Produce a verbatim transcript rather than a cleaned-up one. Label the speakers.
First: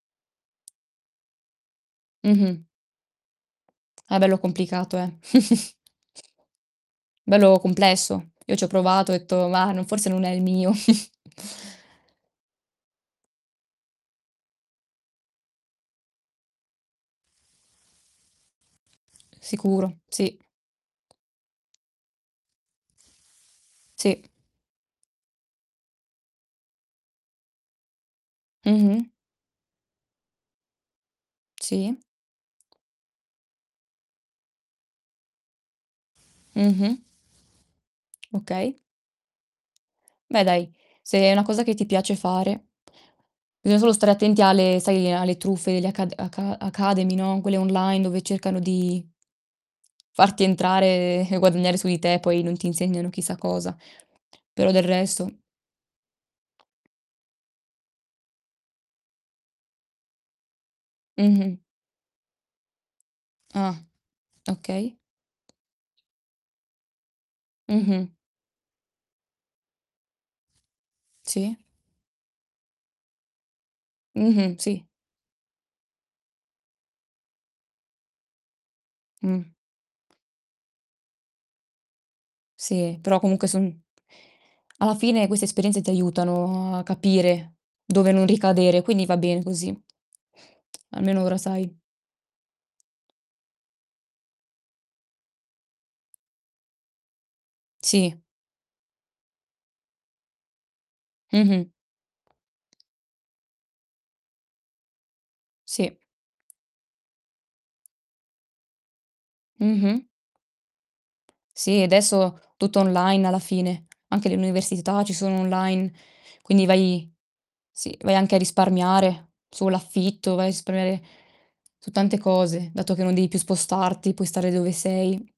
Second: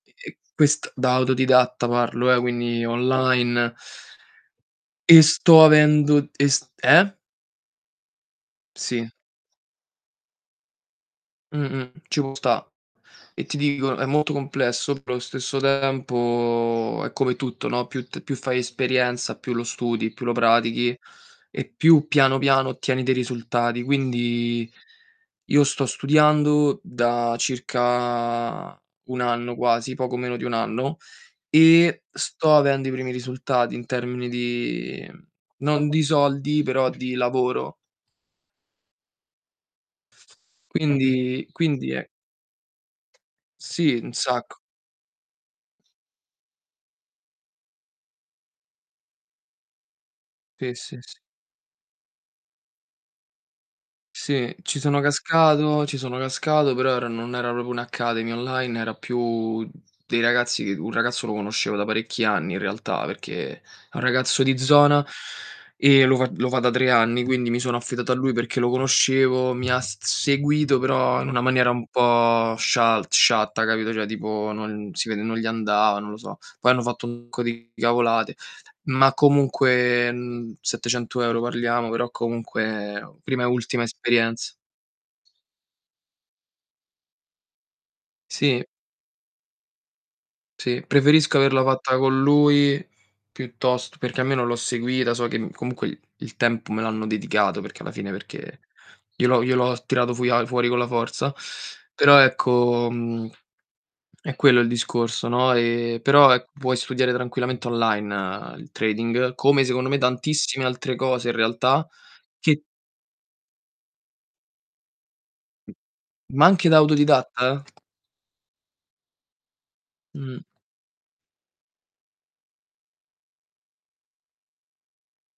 Speaker 1: E e quest da autodidatta parlo, eh,
Speaker 2: Mh-mh.
Speaker 1: quindi online
Speaker 2: Ah, bello complicato, eh.
Speaker 1: e sto avendo e st eh?
Speaker 2: Bello complesso. Io c'ho provato,
Speaker 1: Sì.
Speaker 2: ho detto: "Mah, forse non è il mio".
Speaker 1: Mh-mh, ci può sta. E ti dico, molto complesso, però allo stesso tempo è come tutto, no, più t più fai esperienza, più lo
Speaker 2: Sicuro,
Speaker 1: studi, più lo
Speaker 2: sì.
Speaker 1: pratichi e più piano, piano ottieni dei risultati.
Speaker 2: Sì.
Speaker 1: Quindi io sto studiando da circa
Speaker 2: Mh-mh.
Speaker 1: un anno, quasi, poco meno di un anno,
Speaker 2: Sì.
Speaker 1: e sto avendo i primi risultati in termini di non di soldi, però
Speaker 2: Mh-mh.
Speaker 1: di lavoro.
Speaker 2: Okay. Beh dai, se è una
Speaker 1: Quindi
Speaker 2: cosa che ti
Speaker 1: quindi è
Speaker 2: piace fare. Bisogna solo
Speaker 1: Sì,
Speaker 2: stare
Speaker 1: un
Speaker 2: attenti
Speaker 1: sacco.
Speaker 2: alle, sai alle truffe alle aca aca academy, no, quelle online, dove cercano di farti
Speaker 1: Sì, sì, sì.
Speaker 2: entrare e guadagnare su di te, poi non ti insegnano chissà cosa.
Speaker 1: Sì,
Speaker 2: Però
Speaker 1: ci
Speaker 2: del
Speaker 1: sono
Speaker 2: resto
Speaker 1: cascato ci sono cascato, però era non era propro un'academy online, era più dei ragazzi che un ragazzo lo
Speaker 2: Mh-mh.
Speaker 1: conoscevo da parecchi anni in realtà, perché è
Speaker 2: Ah,
Speaker 1: un ragazzo di
Speaker 2: okay.
Speaker 1: zona e lo fa lo fa da tre anni, quindi mi sono
Speaker 2: Mh-mh.
Speaker 1: affidato a lui perché lo conoscevo, mi ha s seguito però in una
Speaker 2: Sì.
Speaker 1: maniera un po' scial sciatta, capito, ceh tipo
Speaker 2: Mh-mh. Sì.
Speaker 1: non si vede, non gli andava, non lo so. Poi hanno fatto un sacco di cavolate, ma
Speaker 2: Mh.
Speaker 1: comunque, mhmm, settecento euro parliamo, però
Speaker 2: Sì,
Speaker 1: comunque
Speaker 2: però
Speaker 1: prima e
Speaker 2: comunque son
Speaker 1: ultima esperienza.
Speaker 2: alla fine queste esperienze ti aiutano a capire, dove non
Speaker 1: Sì.
Speaker 2: ricadere, quindi va bene così.
Speaker 1: Sì,
Speaker 2: almeno ora
Speaker 1: preferisco averla
Speaker 2: sai.
Speaker 1: fatta con lui piuttost perché almeno l'ho seguita, so che, mhmm, comunque, il tempo me l'hanno dedicato, perché alla fine
Speaker 2: Sì.
Speaker 1: perché glielo glielo tirato a fuori con la forza.
Speaker 2: Mh-mh.
Speaker 1: Però ecco, mhmm, è quello il discorso, no,
Speaker 2: Sì.
Speaker 1: ehm, però ecco, puoi studiare tranquillamente online il trading, come secondo me
Speaker 2: Mh-mh.
Speaker 1: tantissime altre cose in
Speaker 2: Sì,
Speaker 1: realtà
Speaker 2: adesso
Speaker 1: che
Speaker 2: tutto online alla fine, anche le università ci sono online.
Speaker 1: Ma
Speaker 2: Quindi
Speaker 1: anche da
Speaker 2: vai
Speaker 1: autodidatta?
Speaker 2: sì, vai anche a risparmiare, sull'affitto,
Speaker 1: Mh.
Speaker 2: vai a risparmiare su tante cose, dato che non devi più spostarti, puoi stare dove sei.